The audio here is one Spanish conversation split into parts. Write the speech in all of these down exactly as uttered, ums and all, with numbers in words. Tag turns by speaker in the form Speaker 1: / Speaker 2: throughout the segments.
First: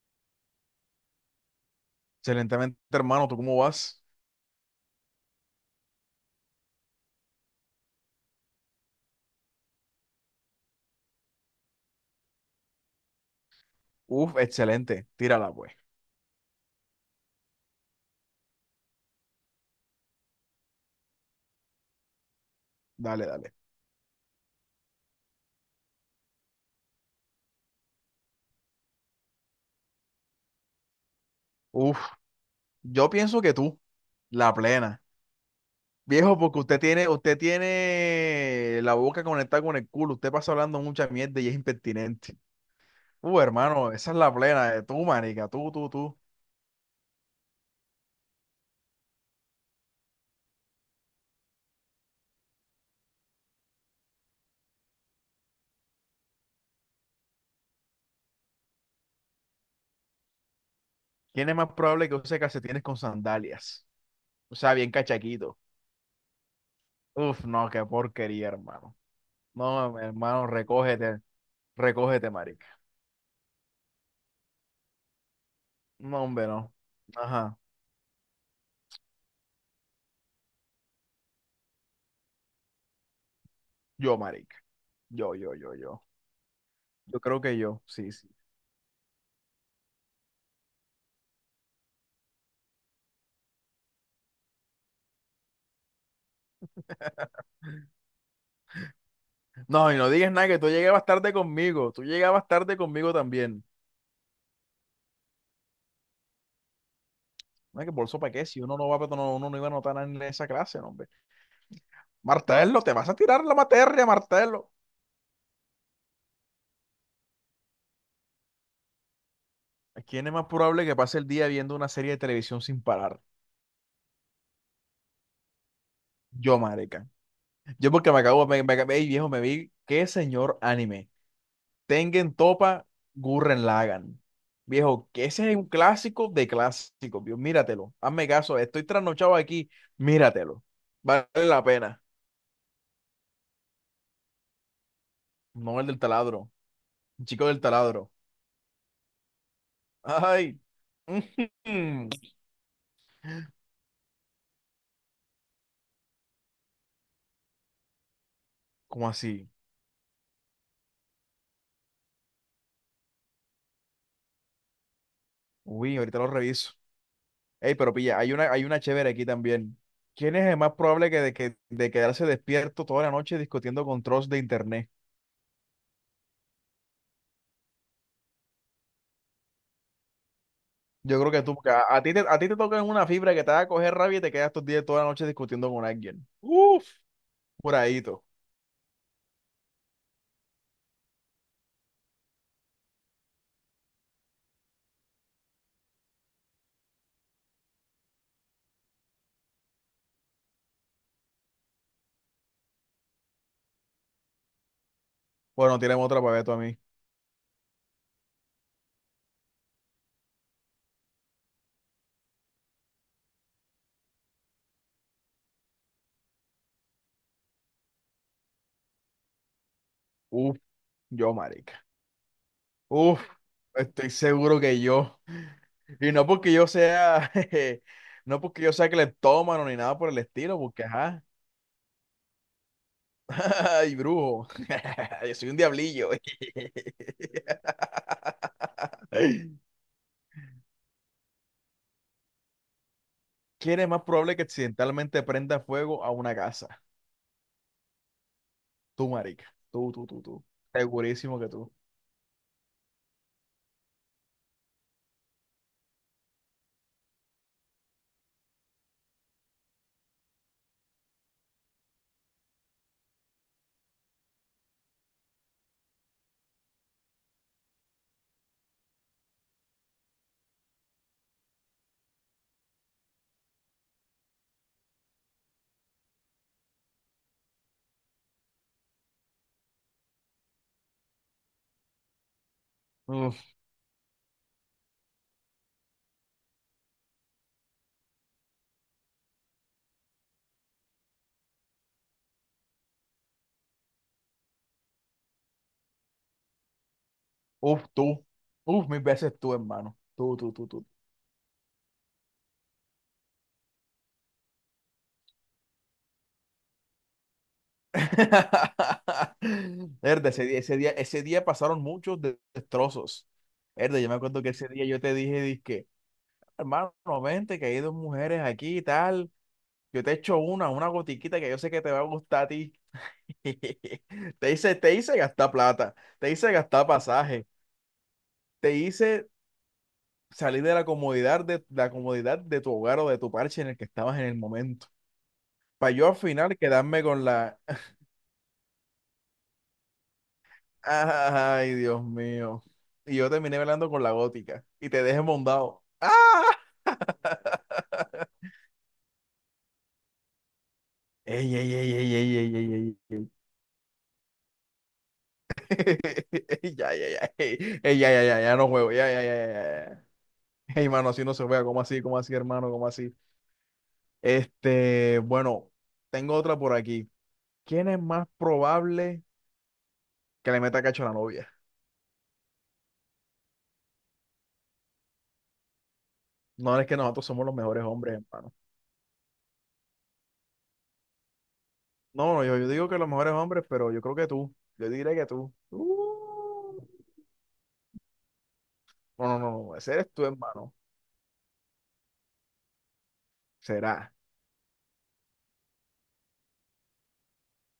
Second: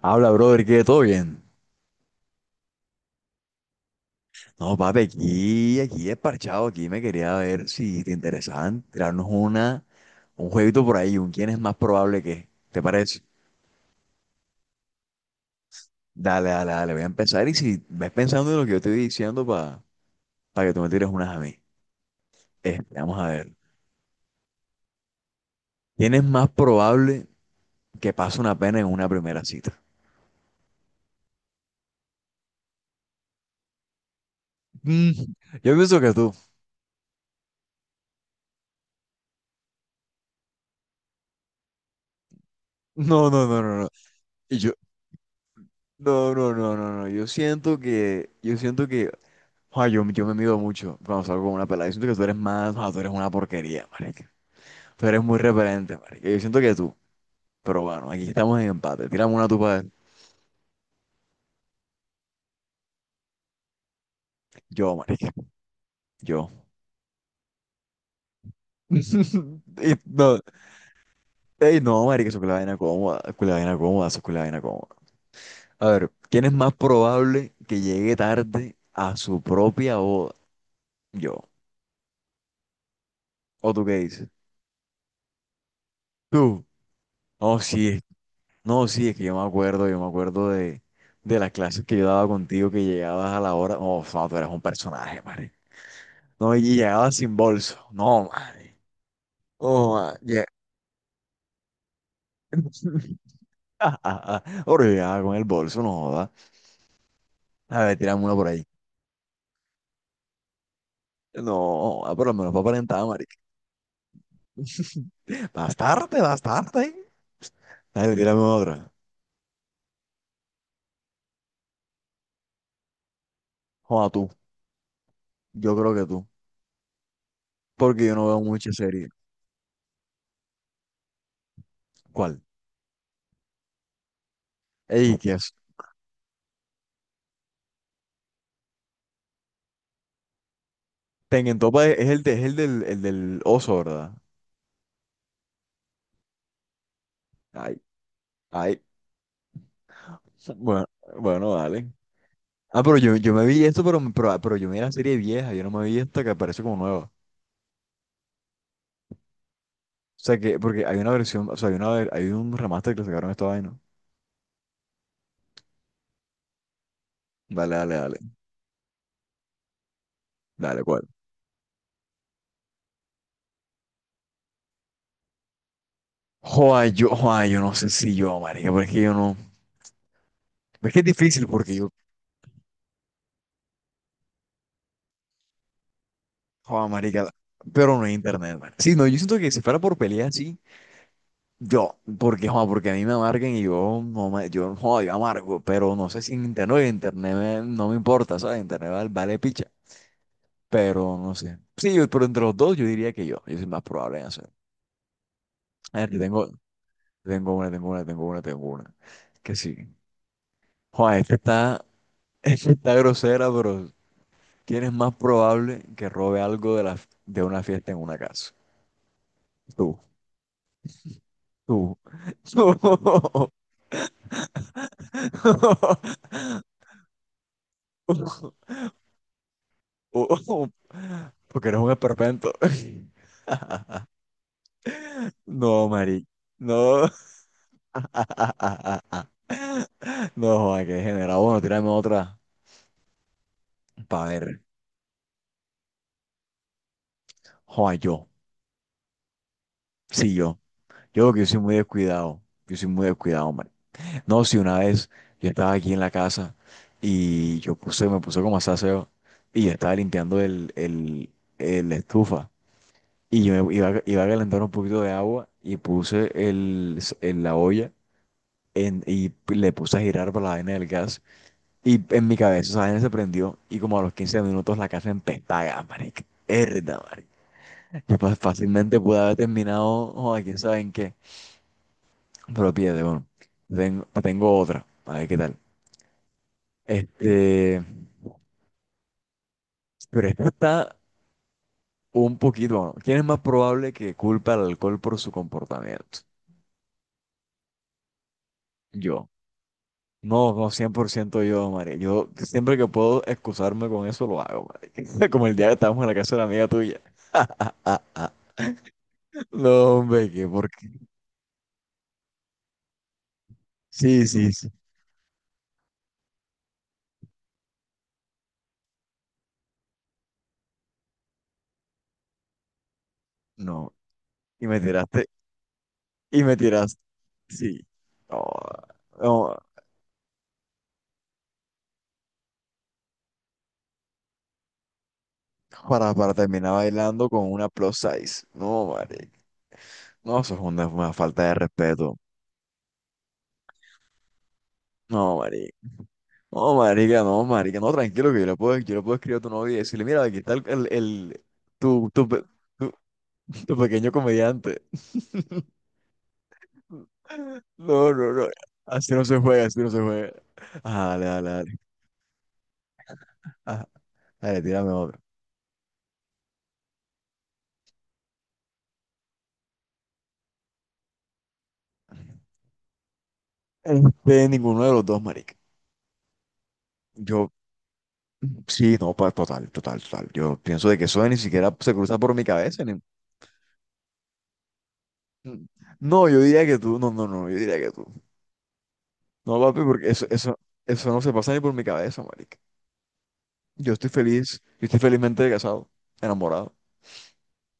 Speaker 1: Habla, brother, que todo bien.
Speaker 2: Excelentemente, hermano. ¿Tú cómo vas?
Speaker 1: No, papi, aquí, aquí es parchado, aquí me quería ver si te interesaban tirarnos una, un jueguito por ahí, un quién es más probable que, ¿te parece?
Speaker 2: Uf, excelente. Tírala, pues.
Speaker 1: Dale, dale, dale, voy a empezar y si ves pensando en lo que yo estoy diciendo para que tú me tires unas a mí. Este, vamos
Speaker 2: Dale,
Speaker 1: a ver.
Speaker 2: dale.
Speaker 1: ¿Quién es más probable que pase una pena en una primera cita?
Speaker 2: Uf, yo pienso que tú, la plena.
Speaker 1: Mm, yo pienso que tú.
Speaker 2: Viejo, porque usted tiene, usted tiene la boca conectada con el culo. Usted pasa hablando mucha mierda y es impertinente.
Speaker 1: No,
Speaker 2: Uh,
Speaker 1: no, no, no, no.
Speaker 2: hermano, esa es la
Speaker 1: Y yo,
Speaker 2: plena. eh, Tú, marica, tú, tú, tú.
Speaker 1: no, no, no, no, no. Yo siento que, yo siento que, joder, yo, yo me mido mucho cuando salgo con una pelada. Yo siento que tú eres más, joder, tú eres una porquería, marica. Tú eres muy referente, marica. Yo siento que tú. Pero bueno, aquí estamos en empate. Tírame una tupa de...
Speaker 2: ¿Quién es más probable que use calcetines con sandalias? O sea, bien
Speaker 1: Yo, marica.
Speaker 2: cachaquito.
Speaker 1: Yo.
Speaker 2: Uf, no, qué porquería, hermano.
Speaker 1: Y
Speaker 2: No,
Speaker 1: no,
Speaker 2: hermano, recógete,
Speaker 1: ey, no, marica,
Speaker 2: recógete,
Speaker 1: eso es la
Speaker 2: marica.
Speaker 1: vaina cómoda. Eso es la vaina cómoda, eso es la vaina cómoda. A ver,
Speaker 2: No,
Speaker 1: ¿quién
Speaker 2: hombre,
Speaker 1: es
Speaker 2: no.
Speaker 1: más probable
Speaker 2: Ajá,
Speaker 1: que llegue tarde a su propia boda? Yo. ¿O tú qué
Speaker 2: yo,
Speaker 1: dices?
Speaker 2: marica. Yo, yo, yo, yo.
Speaker 1: Tú.
Speaker 2: Yo creo que
Speaker 1: Oh,
Speaker 2: yo,
Speaker 1: sí.
Speaker 2: sí, sí.
Speaker 1: No, sí, es que yo me acuerdo, yo me acuerdo de, de las clases que yo daba contigo, que llegabas a la hora. Oh, no, tú eras un personaje, madre. No, y llegabas sin bolso. No, madre.
Speaker 2: No,
Speaker 1: Oh,
Speaker 2: y no
Speaker 1: madre.
Speaker 2: digas
Speaker 1: lle-
Speaker 2: nada, que tú llegabas tarde conmigo. Tú llegabas tarde conmigo también.
Speaker 1: Ahora llegaba con el bolso, no joda. A
Speaker 2: No, que
Speaker 1: ver,
Speaker 2: por eso
Speaker 1: tirame
Speaker 2: para
Speaker 1: uno
Speaker 2: qué,
Speaker 1: por
Speaker 2: si
Speaker 1: ahí.
Speaker 2: uno no va, pero no, uno no iba a notar nada en esa clase, no, hombre.
Speaker 1: No, ah, por lo menos para
Speaker 2: Martelo, te
Speaker 1: aparentar,
Speaker 2: vas a
Speaker 1: marica.
Speaker 2: tirar la materia, Martelo.
Speaker 1: Bastarte, bastarte. A ver, tírame otra.
Speaker 2: ¿A quién es más probable que pase el día viendo una serie de televisión sin parar?
Speaker 1: Joda, tú. Yo creo que tú.
Speaker 2: Yo, marica. Yo
Speaker 1: Porque
Speaker 2: porque
Speaker 1: yo
Speaker 2: me
Speaker 1: no veo
Speaker 2: acabo, me,
Speaker 1: mucha
Speaker 2: me, ey,
Speaker 1: serie.
Speaker 2: viejo, me vi qué señor anime. Tengen
Speaker 1: ¿Cuál?
Speaker 2: Topa, Gurren Lagann. Viejo,
Speaker 1: Ey,
Speaker 2: que
Speaker 1: ¿qué
Speaker 2: ese
Speaker 1: es?
Speaker 2: es un clásico de clásicos, viejo. Míratelo. Hazme caso, estoy trasnochado aquí. Míratelo. Vale
Speaker 1: Tengen
Speaker 2: la
Speaker 1: Topa es
Speaker 2: pena.
Speaker 1: es el, de- es el del, el del oso, ¿verdad?
Speaker 2: No, el del taladro. El chico del
Speaker 1: Ay,
Speaker 2: taladro.
Speaker 1: ay.
Speaker 2: Ay.
Speaker 1: Bueno, bueno, vale.
Speaker 2: Ujú.
Speaker 1: Ah, pero yo, yo me vi esto, pero, pero, pero yo me vi la serie vieja, yo no me vi esta que aparece como nueva. O
Speaker 2: ¿Cómo así?
Speaker 1: sea que, porque hay una versión, o sea, hay una, hay un remaster que le sacaron a esta vaina.
Speaker 2: Uy, ahorita lo reviso. Ey,
Speaker 1: Dale,
Speaker 2: pero
Speaker 1: dale,
Speaker 2: pilla,
Speaker 1: dale.
Speaker 2: hay una, hay una chévere aquí también. ¿Quién es el más
Speaker 1: Dale, ¿cuál?
Speaker 2: probable que de, que, de quedarse despierto toda la noche discutiendo con trolls de internet?
Speaker 1: Joder, yo, joder, yo no sé si yo, marica, porque yo no. Es que es
Speaker 2: Yo creo que
Speaker 1: difícil
Speaker 2: tú, porque
Speaker 1: porque
Speaker 2: a,
Speaker 1: yo,
Speaker 2: a ti te, a ti te toca en una fibra que te va a coger rabia y te quedas estos días toda la noche discutiendo con alguien. Uf,
Speaker 1: joder, marica, pero no hay
Speaker 2: curadito.
Speaker 1: internet, man. Sí, no, yo siento que si fuera por pelea, sí. Yo, porque, joder, porque a mí me amarguen y yo, no me, yo, joder, yo amargo, pero no sé si en internet, en internet me- no me importa, ¿sabes? Internet vale, vale picha. Pero no sé. Sí, yo- pero entre los dos yo diría que yo. Yo soy más probable en hacer.
Speaker 2: Bueno,
Speaker 1: A
Speaker 2: tienen
Speaker 1: ver, yo
Speaker 2: otra para ver
Speaker 1: tengo,
Speaker 2: tú a mí.
Speaker 1: tengo una, tengo una, tengo una, tengo una. Que sí. Juan, esta está, esta está grosera, pero ¿quién es más probable que robe algo de, la, de una fiesta en una casa? Tú,
Speaker 2: Uf, yo, marica.
Speaker 1: tú.
Speaker 2: Uf, estoy seguro que yo. Y no porque yo sea, jeje,
Speaker 1: tú
Speaker 2: no porque yo sea cleptómano ni nada por el estilo, porque ajá.
Speaker 1: Porque eres un esperpento.
Speaker 2: Ay, brujo. Yo soy un
Speaker 1: No,
Speaker 2: diablillo.
Speaker 1: Mari. No. No, joda, que degenerado. Bueno, tírame otra
Speaker 2: ¿Quién es más
Speaker 1: para
Speaker 2: probable que
Speaker 1: ver.
Speaker 2: accidentalmente prenda fuego a una casa?
Speaker 1: Joda, yo.
Speaker 2: Tú, marica. Tú, tú, tú,
Speaker 1: Sí,
Speaker 2: tú.
Speaker 1: yo. Yo creo
Speaker 2: Segurísimo
Speaker 1: que yo
Speaker 2: que
Speaker 1: soy
Speaker 2: tú.
Speaker 1: muy descuidado. Yo soy muy descuidado, hombre. No, si una vez yo estaba aquí en la casa y yo puse, me puse como a hacer aseo y yo estaba limpiando el, el, el estufa y yo me iba, a- iba a calentar un poquito de agua y puse el, el- la olla en, y le puse a girar para la vaina del gas. Y en mi cabeza esa vaina se prendió y como a los quince minutos la casa empezaba, marica. Herda, marica. Yo fa- fácilmente pude haber terminado, joder, quién sabe en qué. Pero pídate, bueno.
Speaker 2: Uf.
Speaker 1: Tengo, tengo otra, a ver qué tal. Este, pero esta está un poquito, bueno, ¿quién es más probable que culpe al alcohol por su comportamiento?
Speaker 2: Uf, tú. Uf, mil
Speaker 1: Yo.
Speaker 2: veces tú, hermano. Tú, tú,
Speaker 1: No,
Speaker 2: tú,
Speaker 1: no,
Speaker 2: tú.
Speaker 1: cien por ciento yo, María. Yo siempre que puedo excusarme con eso lo hago, marica. Como el día que estábamos en la casa de la amiga tuya. No,
Speaker 2: Verde,
Speaker 1: hombre,
Speaker 2: ese
Speaker 1: que
Speaker 2: día,
Speaker 1: por
Speaker 2: ese día, ese día pasaron muchos de- destrozos. Verde, yo me
Speaker 1: Sí,
Speaker 2: acuerdo que
Speaker 1: sí, sí.
Speaker 2: ese día yo te dije, dizque, hermano, vente, que hay dos mujeres aquí y tal. Yo te echo una, una gotiquita que yo sé que te va a gustar a ti.
Speaker 1: No.
Speaker 2: Te
Speaker 1: Y
Speaker 2: hice,
Speaker 1: me
Speaker 2: te hice
Speaker 1: tiraste,
Speaker 2: gastar plata, te
Speaker 1: y
Speaker 2: hice
Speaker 1: me
Speaker 2: gastar
Speaker 1: tiraste.
Speaker 2: pasaje,
Speaker 1: Sí. No,
Speaker 2: te hice
Speaker 1: no,
Speaker 2: salir de la comodidad de, la comodidad de tu hogar o de tu parche en el que estabas en el momento. Para yo
Speaker 1: para,
Speaker 2: al
Speaker 1: para
Speaker 2: final
Speaker 1: terminar
Speaker 2: quedarme con
Speaker 1: bailando con
Speaker 2: la...
Speaker 1: una plus size. No, marica. No, eso es una, una falta de
Speaker 2: Ah, ay, Dios
Speaker 1: respeto.
Speaker 2: mío. Y yo terminé bailando con la gótica y te dejé
Speaker 1: No, marica.
Speaker 2: mondado. ¡Ah!
Speaker 1: No, marica, no, marica. No, tranquilo, que yo le puedo, yo le puedo escribir a tu novia y decirle, mira, aquí está el, el, el-
Speaker 2: Ey, ey, ey,
Speaker 1: tu,
Speaker 2: ey,
Speaker 1: tu,
Speaker 2: ey,
Speaker 1: pe-
Speaker 2: ey,
Speaker 1: tu,
Speaker 2: ey, ey, ey.
Speaker 1: tu pequeño comediante.
Speaker 2: Ey, Ya, ya, ya. Ey, ey, ya,
Speaker 1: No,
Speaker 2: ya,
Speaker 1: no,
Speaker 2: ya,
Speaker 1: no.
Speaker 2: ya no juego. Ya,
Speaker 1: Así
Speaker 2: ya,
Speaker 1: no
Speaker 2: ya,
Speaker 1: se
Speaker 2: ya.
Speaker 1: juega, así no se
Speaker 2: ya.
Speaker 1: juega.
Speaker 2: Ey,
Speaker 1: Ah,
Speaker 2: mano, así
Speaker 1: dale,
Speaker 2: no se
Speaker 1: dale,
Speaker 2: juega.
Speaker 1: dale.
Speaker 2: ¿Cómo así? ¿Cómo así, hermano? ¿Cómo así?
Speaker 1: Ah, dale, tírame
Speaker 2: Este,
Speaker 1: otro.
Speaker 2: bueno, tengo otra por aquí. ¿Quién es más probable que le meta cacho a la novia?
Speaker 1: Este, ninguno de los dos, marica.
Speaker 2: No, es que nosotros somos
Speaker 1: Yo,
Speaker 2: los mejores hombres, hermano.
Speaker 1: sí, no, pa- total, total, total. Yo pienso de que eso ni siquiera se cruza por
Speaker 2: No,
Speaker 1: mi
Speaker 2: no, yo, yo
Speaker 1: cabeza.
Speaker 2: digo que
Speaker 1: ni-
Speaker 2: los mejores hombres, pero yo creo que tú. Yo diría que tú.
Speaker 1: No, yo diría
Speaker 2: Uh.
Speaker 1: que tú, no, no, no, yo diría que tú.
Speaker 2: No, no, no,
Speaker 1: No,
Speaker 2: no,
Speaker 1: papi,
Speaker 2: ese
Speaker 1: porque
Speaker 2: eres tú,
Speaker 1: eso, eso,
Speaker 2: hermano.
Speaker 1: eso no se pasa ni por mi cabeza, marica. Yo estoy
Speaker 2: Será.
Speaker 1: feliz, yo estoy felizmente casado, enamorado.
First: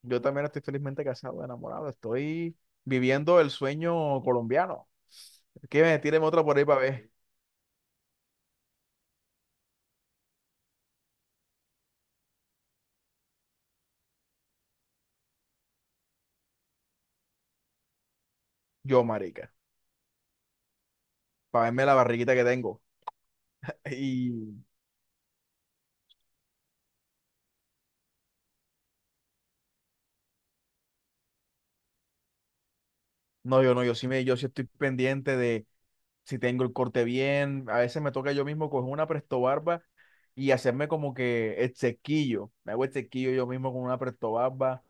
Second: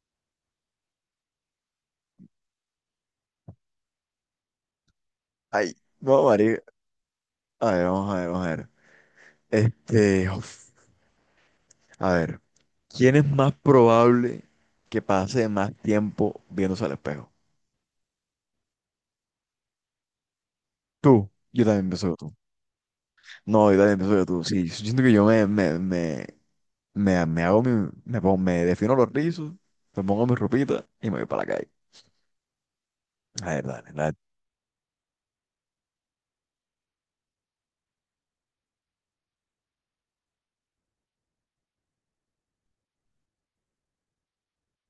Speaker 2: Yo también estoy felizmente casado, enamorado. Estoy viviendo el sueño colombiano.
Speaker 1: Ay,
Speaker 2: Que me tiren
Speaker 1: no,
Speaker 2: otra por
Speaker 1: marica.
Speaker 2: ahí para ver.
Speaker 1: A ver, vamos a ver, vamos a ver. Este, uf, a ver, ¿quién es más probable que pase más tiempo viéndose al espejo?
Speaker 2: Yo, marica.
Speaker 1: Tú. Yo
Speaker 2: Para verme
Speaker 1: también
Speaker 2: la
Speaker 1: pienso que
Speaker 2: barriguita
Speaker 1: tú.
Speaker 2: que tengo.
Speaker 1: No, yo también pienso que tú.
Speaker 2: Y
Speaker 1: Sí, yo siento que yo me, me, me Me, me hago mi, me, pon- me defino los rizos, me pongo mi ropita y me voy para la calle. La
Speaker 2: no, yo
Speaker 1: verdad,
Speaker 2: no,
Speaker 1: la
Speaker 2: yo sí
Speaker 1: verdad.
Speaker 2: me, yo sí estoy pendiente de si tengo el corte bien. A veces me toca yo mismo coger una presto barba y hacerme como que el sequillo. Me hago el sequillo yo mismo con una presto barba,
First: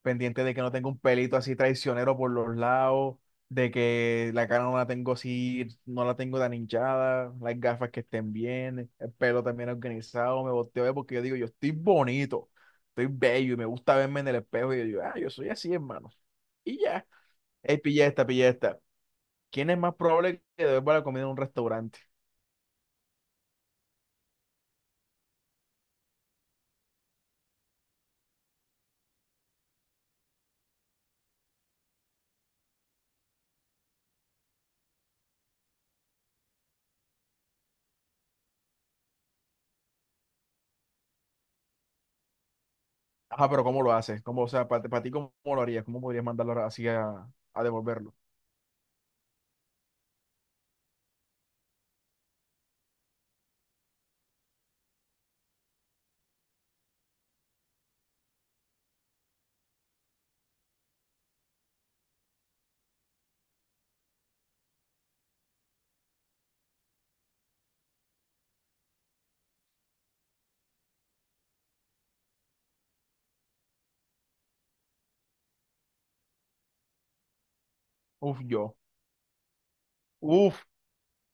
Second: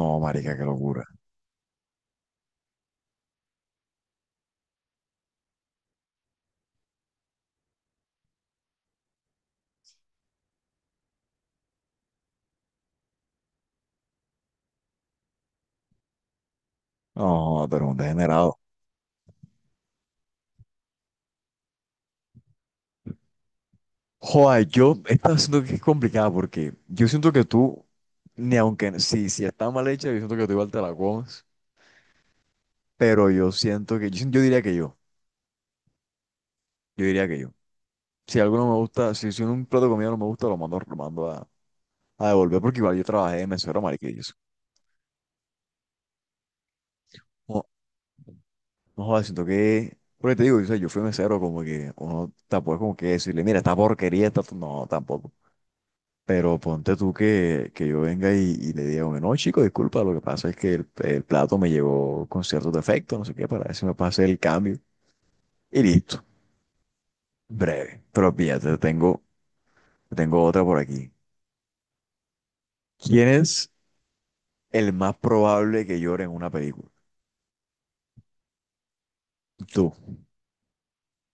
Speaker 1: No,
Speaker 2: pendiente
Speaker 1: marica,
Speaker 2: de que
Speaker 1: qué
Speaker 2: no tenga un
Speaker 1: locura.
Speaker 2: pelito así traicionero por los lados, de que la cara no la tengo así, no la tengo tan hinchada, las gafas que estén bien, el pelo también organizado. Me volteo a ver porque yo digo, yo estoy bonito, estoy bello y me gusta verme en el espejo, y yo digo, ah, yo soy así, hermano. Y ya,
Speaker 1: No,
Speaker 2: hey,
Speaker 1: pero un
Speaker 2: pilla esta, pilla
Speaker 1: degenerado.
Speaker 2: esta. ¿Quién es más probable que devuelva la comida en un restaurante?
Speaker 1: Joder, yo, esta siento que es complicada porque yo siento que tú, ni aunque, si, si está mal hecha, yo siento que tú igual te la comes, pero yo siento que, yo, sien- yo diría que yo, yo diría que yo. Si algo no me gusta, si, si un plato de comida no me gusta, lo mando, lo mando a, a devolver porque igual yo trabajé de
Speaker 2: Ajá, pero
Speaker 1: mesero,
Speaker 2: ¿cómo lo
Speaker 1: marica, y
Speaker 2: haces?
Speaker 1: eso.
Speaker 2: Cómo, o sea, para ti, ¿cómo lo harías? ¿Cómo podrías mandarlo así a, a devolverlo?
Speaker 1: No jodas, siento que, porque te digo, o sea, yo fui mesero, como que uno tampoco es como que decirle, mira, esta porquería, esta, no, tampoco. Pero ponte tú que, que yo venga y, y le diga, bueno, no, chico, disculpa, lo que pasa es que el, el plato me llegó con cierto defecto, no sé qué, para ver si me pase el cambio. Y listo, breve. Pero fíjate, tengo, tengo otra por aquí. ¿Quién es el más probable que llore en una película?
Speaker 2: Uf, yo.
Speaker 1: Tú.
Speaker 2: Uf,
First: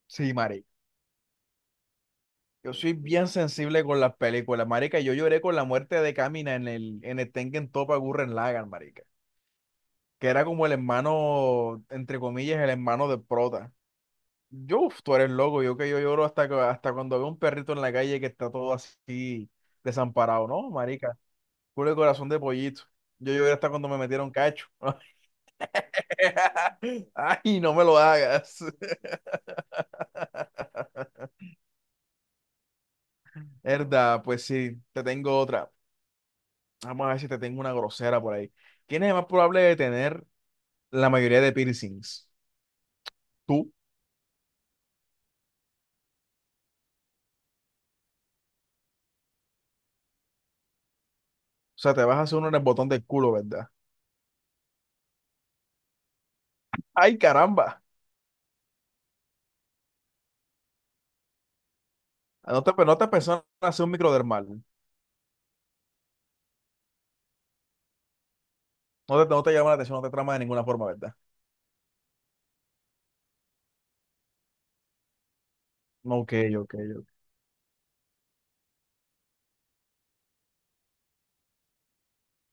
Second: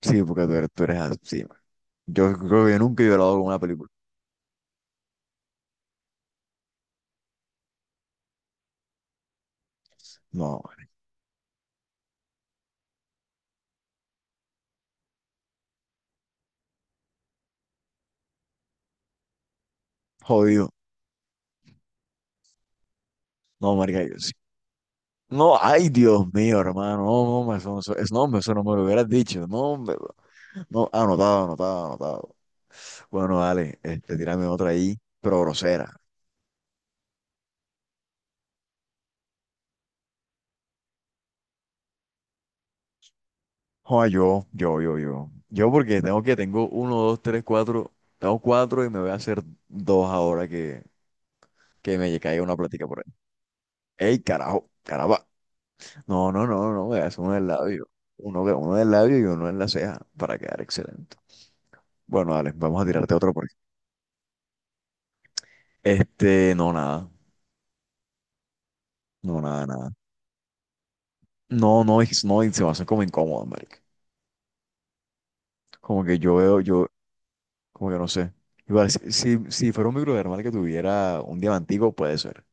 Speaker 1: Sí,
Speaker 2: sí.
Speaker 1: porque tú eres, tú eres así, man. Yo creo que
Speaker 2: Yo
Speaker 1: yo
Speaker 2: soy
Speaker 1: nunca he
Speaker 2: bien
Speaker 1: llorado con una
Speaker 2: sensible
Speaker 1: película.
Speaker 2: con las películas, marica. Yo lloré con la muerte de Kamina en el, en el Tengen Toppa Gurren Lagann, marica. Que era
Speaker 1: No,
Speaker 2: como el
Speaker 1: man,
Speaker 2: hermano, entre comillas, el hermano de Prota. Yo, uf, tú eres loco. Yo, que yo lloro hasta, que- hasta cuando veo un perrito en la calle que está todo así desamparado, ¿no,
Speaker 1: jodido.
Speaker 2: marica? Puro corazón de pollito. Yo lloré hasta
Speaker 1: No,
Speaker 2: cuando me
Speaker 1: marica, yo
Speaker 2: metieron
Speaker 1: sí.
Speaker 2: cacho.
Speaker 1: No, ay, Dios mío, hermano. No, no,
Speaker 2: Ay, no
Speaker 1: eso,
Speaker 2: me
Speaker 1: eso,
Speaker 2: lo
Speaker 1: eso- no, eso
Speaker 2: hagas.
Speaker 1: no me lo hubieras dicho. No, hombre, bro. No, anotado, anotado, anotado. Bueno, dale, este,
Speaker 2: Verdad, pues
Speaker 1: tírame otra
Speaker 2: sí,
Speaker 1: ahí,
Speaker 2: te tengo
Speaker 1: pero
Speaker 2: otra.
Speaker 1: grosera.
Speaker 2: Vamos a ver si te tengo una grosera por ahí. ¿Quién es más probable de tener la mayoría de piercings? Tú, o
Speaker 1: Joder, yo, yo, yo, yo. Yo porque tengo que, tengo uno, dos, tres, cuatro. Tengo cuatro y me voy a hacer dos ahora que,
Speaker 2: sea,
Speaker 1: que
Speaker 2: ¿te vas
Speaker 1: me
Speaker 2: a hacer
Speaker 1: caiga
Speaker 2: uno en
Speaker 1: una
Speaker 2: el
Speaker 1: plática
Speaker 2: botón
Speaker 1: por
Speaker 2: del
Speaker 1: ahí.
Speaker 2: culo, verdad?
Speaker 1: Ey, carajo, caramba. No, no, no, no, me voy a
Speaker 2: ¡Ay,
Speaker 1: hacer uno del
Speaker 2: caramba!
Speaker 1: labio. Uno, uno del labio y uno en la ceja para quedar excelente. Bueno, dale,
Speaker 2: ¿No te,
Speaker 1: vamos a
Speaker 2: no te
Speaker 1: tirarte otro
Speaker 2: pensaron
Speaker 1: por aquí.
Speaker 2: hacer un microdermal?
Speaker 1: Este, no, nada.
Speaker 2: ¿No te,
Speaker 1: No,
Speaker 2: no te
Speaker 1: nada,
Speaker 2: llama la
Speaker 1: nada.
Speaker 2: atención, no te trama de ninguna forma, verdad?
Speaker 1: No, no, es- no, y se va a hace como incómodo, marica. Como que
Speaker 2: Ok,
Speaker 1: yo veo,
Speaker 2: ok,
Speaker 1: yo,
Speaker 2: ok.
Speaker 1: como que no sé. Igual, si, si, si fuera un microdermal que tuviera un diamantico, puede ser.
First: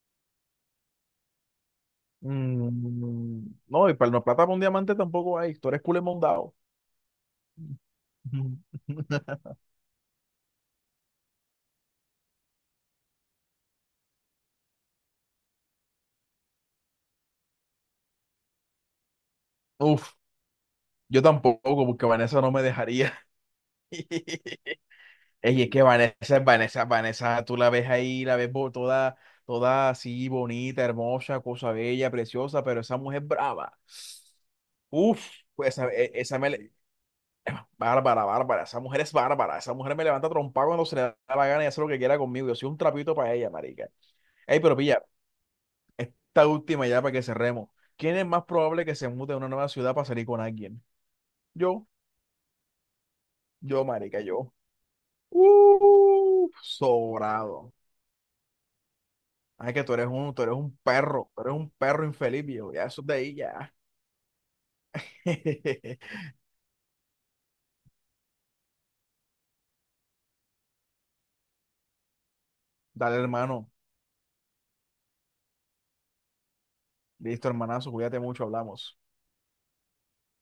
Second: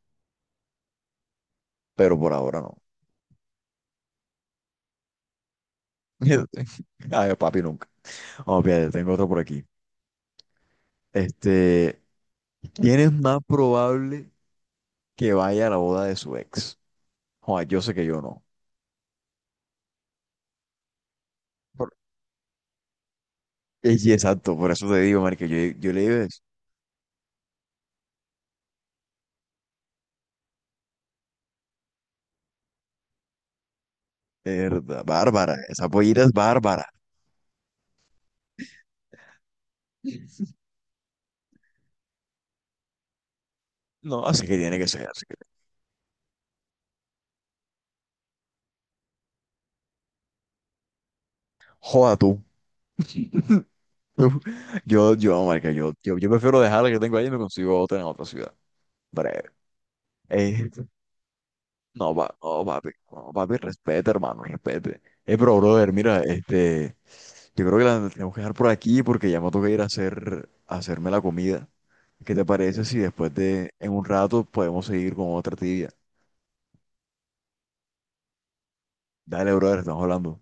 Speaker 1: Pero por ahora no.
Speaker 2: Mm, no, y para no, plata para un diamante tampoco hay. Tú eres culo mondado.
Speaker 1: Ay, papi, nunca. Vamos, fíjate, tengo otro por aquí. Este, ¿quién es más probable que vaya a la boda de su ex? Joder, yo sé que yo no.
Speaker 2: Uf, yo tampoco,
Speaker 1: Por-
Speaker 2: porque Vanessa no me dejaría.
Speaker 1: Eh, sí, exacto, por eso te digo, marica, yo,
Speaker 2: Ey, es que
Speaker 1: yo le digo,
Speaker 2: Vanessa,
Speaker 1: es
Speaker 2: Vanessa, Vanessa, tú la ves ahí, la ves bo- toda, toda así, bonita, hermosa, cosa bella, preciosa, pero esa mujer brava.
Speaker 1: verdad,
Speaker 2: Uf,
Speaker 1: Bárbara,
Speaker 2: pues
Speaker 1: esa
Speaker 2: esa, e-
Speaker 1: pollita es
Speaker 2: esa me... le-
Speaker 1: bárbara.
Speaker 2: Bárbara, bárbara. Esa mujer es bárbara. Esa mujer me levanta trompa cuando se le da la gana y hace lo que quiera conmigo. Yo soy un trapito para ella, marica.
Speaker 1: No, así que
Speaker 2: Ey, pero
Speaker 1: tiene que
Speaker 2: pilla,
Speaker 1: ser, así que...
Speaker 2: esta última ya para que cerremos. ¿Quién es más probable que se mute a una nueva ciudad para salir con alguien? Yo,
Speaker 1: Joda tú.
Speaker 2: yo, marica, yo.
Speaker 1: Yo, yo, marica, yo, yo, yo
Speaker 2: Uh,
Speaker 1: prefiero dejar la que tengo ahí y me
Speaker 2: sobrado.
Speaker 1: consigo otra en otra ciudad. Breve.
Speaker 2: Ay, que tú eres un, tú eres
Speaker 1: Eh,
Speaker 2: un perro. Tú eres un perro
Speaker 1: no, va,
Speaker 2: infeliz,
Speaker 1: no,
Speaker 2: viejo. Ya,
Speaker 1: papi,
Speaker 2: eso es de
Speaker 1: no,
Speaker 2: ahí,
Speaker 1: papi,
Speaker 2: ya.
Speaker 1: respete, hermano, respete. Eh, pero, brother, mira, este, yo creo que la tengo que dejar por aquí porque ya me toca ir a hacer, a hacerme la comida. ¿Qué te parece si
Speaker 2: Dale,
Speaker 1: después
Speaker 2: hermano.
Speaker 1: de, en un rato, podemos seguir con otra tibia?
Speaker 2: Listo, hermanazo. Cuídate mucho, hablamos.
Speaker 1: Dale, brother, estamos hablando.